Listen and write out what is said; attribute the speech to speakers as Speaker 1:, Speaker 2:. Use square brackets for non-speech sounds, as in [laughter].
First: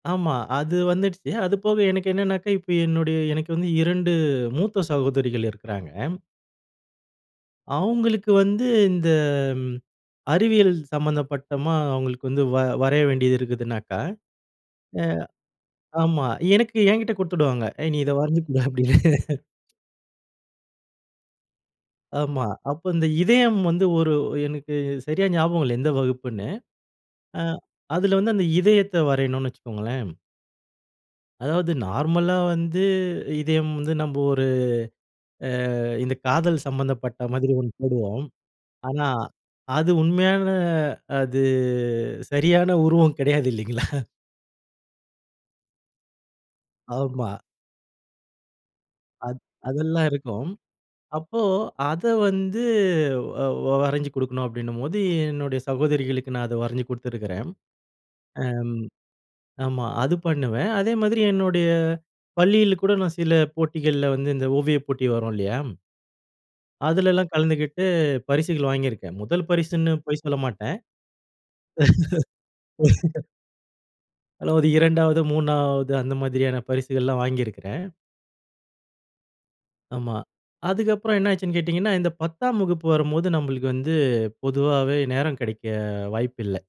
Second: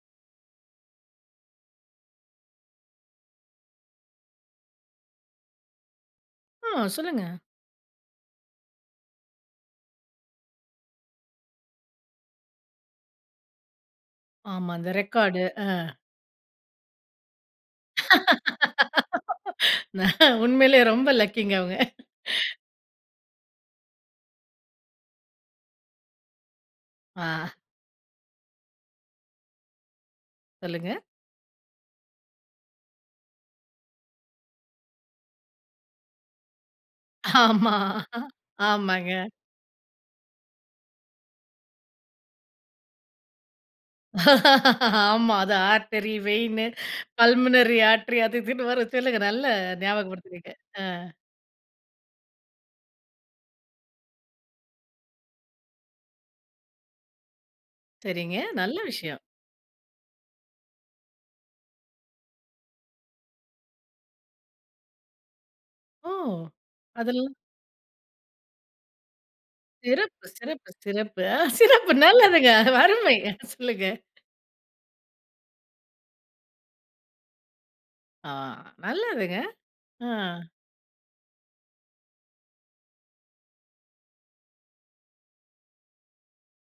Speaker 1: ஆமா. அது வந்துடுச்சு. அதுபோக எனக்கு என்னான்னாக்கா, இப்ப என்னுடைய எனக்கு வந்து 2 மூத்த சகோதரிகள் இருக்கிறாங்க.
Speaker 2: ஆ, சொல்லுங்க.
Speaker 1: அவுங்களுக்கு வந்து இந்த ம், அறிவியல் சம்பந்தப்பட்டதா அவுங்களுக்கு வந்து வ வரைய வேண்டியது இருக்குதுன்னாக்க
Speaker 2: ஆமா. அந்த
Speaker 1: அ
Speaker 2: ரெக்கார்டு, ஆ.
Speaker 1: ஆமா. எனக்கு என்கிட்ட குடுத்துடுவாங்க. "ஏய்! நீ இத வரஞ்சு குடு" அப்பிடின்னு.
Speaker 2: [laughs] நான் உண்மையிலே ரொம்ப லக்கிங்க, அவுங்க.
Speaker 1: ஆமா. அப்போ அந்த இதயம் வந்து ஒரு எனக்கு சரியா ஞாபகம் இல்ல, எந்த வகுப்புன்னு. அ
Speaker 2: ஆ.
Speaker 1: அதில வந்து அந்த இதயத்த வரையனுன்னு வச்சுக்கோங்களேன்,
Speaker 2: சொல்லுங்க.
Speaker 1: அதாவது நார்மலா வந்து, இதயம் வந்து நம்ப ஒரு அ இந்த காதல் சம்பந்தப்பட்ட மாதிரி 1
Speaker 2: ஆமா,
Speaker 1: போடுவோம். ஆனா
Speaker 2: ஆமாங்க.
Speaker 1: அது உண்மையான அது சரியான உருவம் கிடையாது, இல்லைங்களா!
Speaker 2: ஆமா. அது ஆர்ட்டெரி, வெய்ன்னு,
Speaker 1: ஆமா.
Speaker 2: பல்மனரி ஆர்ட்ரி அது இதுன்னு வரும், சொல்லுங்க.
Speaker 1: அது
Speaker 2: நல்லா
Speaker 1: அதெல்லாம் இருக்கும்.
Speaker 2: ஞாபகப்படுத்துனீங்க. ஆ.
Speaker 1: அப்போ அத வந்து வ வரஞ்சு குடுக்கணும் அப்பிடின்னம்போது, என்னுடைய சகோதரிகளுக்கு, நான் அத வரஞ்சு குடுத்துருக்கிறேன்.
Speaker 2: சரிங்க,
Speaker 1: அம்
Speaker 2: நல்ல விஷயம்.
Speaker 1: ஆமா, அது பண்ணுவேன். அதே மாதிரி என்னுடைய பள்ளியில கூட, நான் சில போட்டிகள்ல வந்து, இந்த ஓவியப் போட்டி வரும் இல்லயா!
Speaker 2: ஓ!
Speaker 1: அதில எல்லாம்
Speaker 2: அதெல்லாம்
Speaker 1: கலந்துக்கிட்டு பரிசுகள் வாங்கியிருக்கேன். முதல் பரிசுன்னு பொய்
Speaker 2: சிறப்பு சிறப்பு
Speaker 1: சொல்லமாட்டேன்.
Speaker 2: சிறப்பு. அ சிறப்பு நல்லதுங்க, அருமை.
Speaker 1: [laughs]
Speaker 2: அ சொல்லுங்க.
Speaker 1: அதுல ஒரு 2வது, 3வது அந்த மாதிரியான பரிசுகள்லாம் வாங்கியிருக்கிறேன்.
Speaker 2: ஆ, நல்லதுங்க!
Speaker 1: ஆமா.
Speaker 2: ஆ.
Speaker 1: அதுக்கப்புறம் என்ன ஆச்சுன்னு கேட்டீங்கன்னா, இந்த 10ஆம் வகுப்பு வரும்போது, நம்புளுக்கு வந்து பொதுவாவே நேரம் கிடைக்க வாய்ப்பு இல்ல.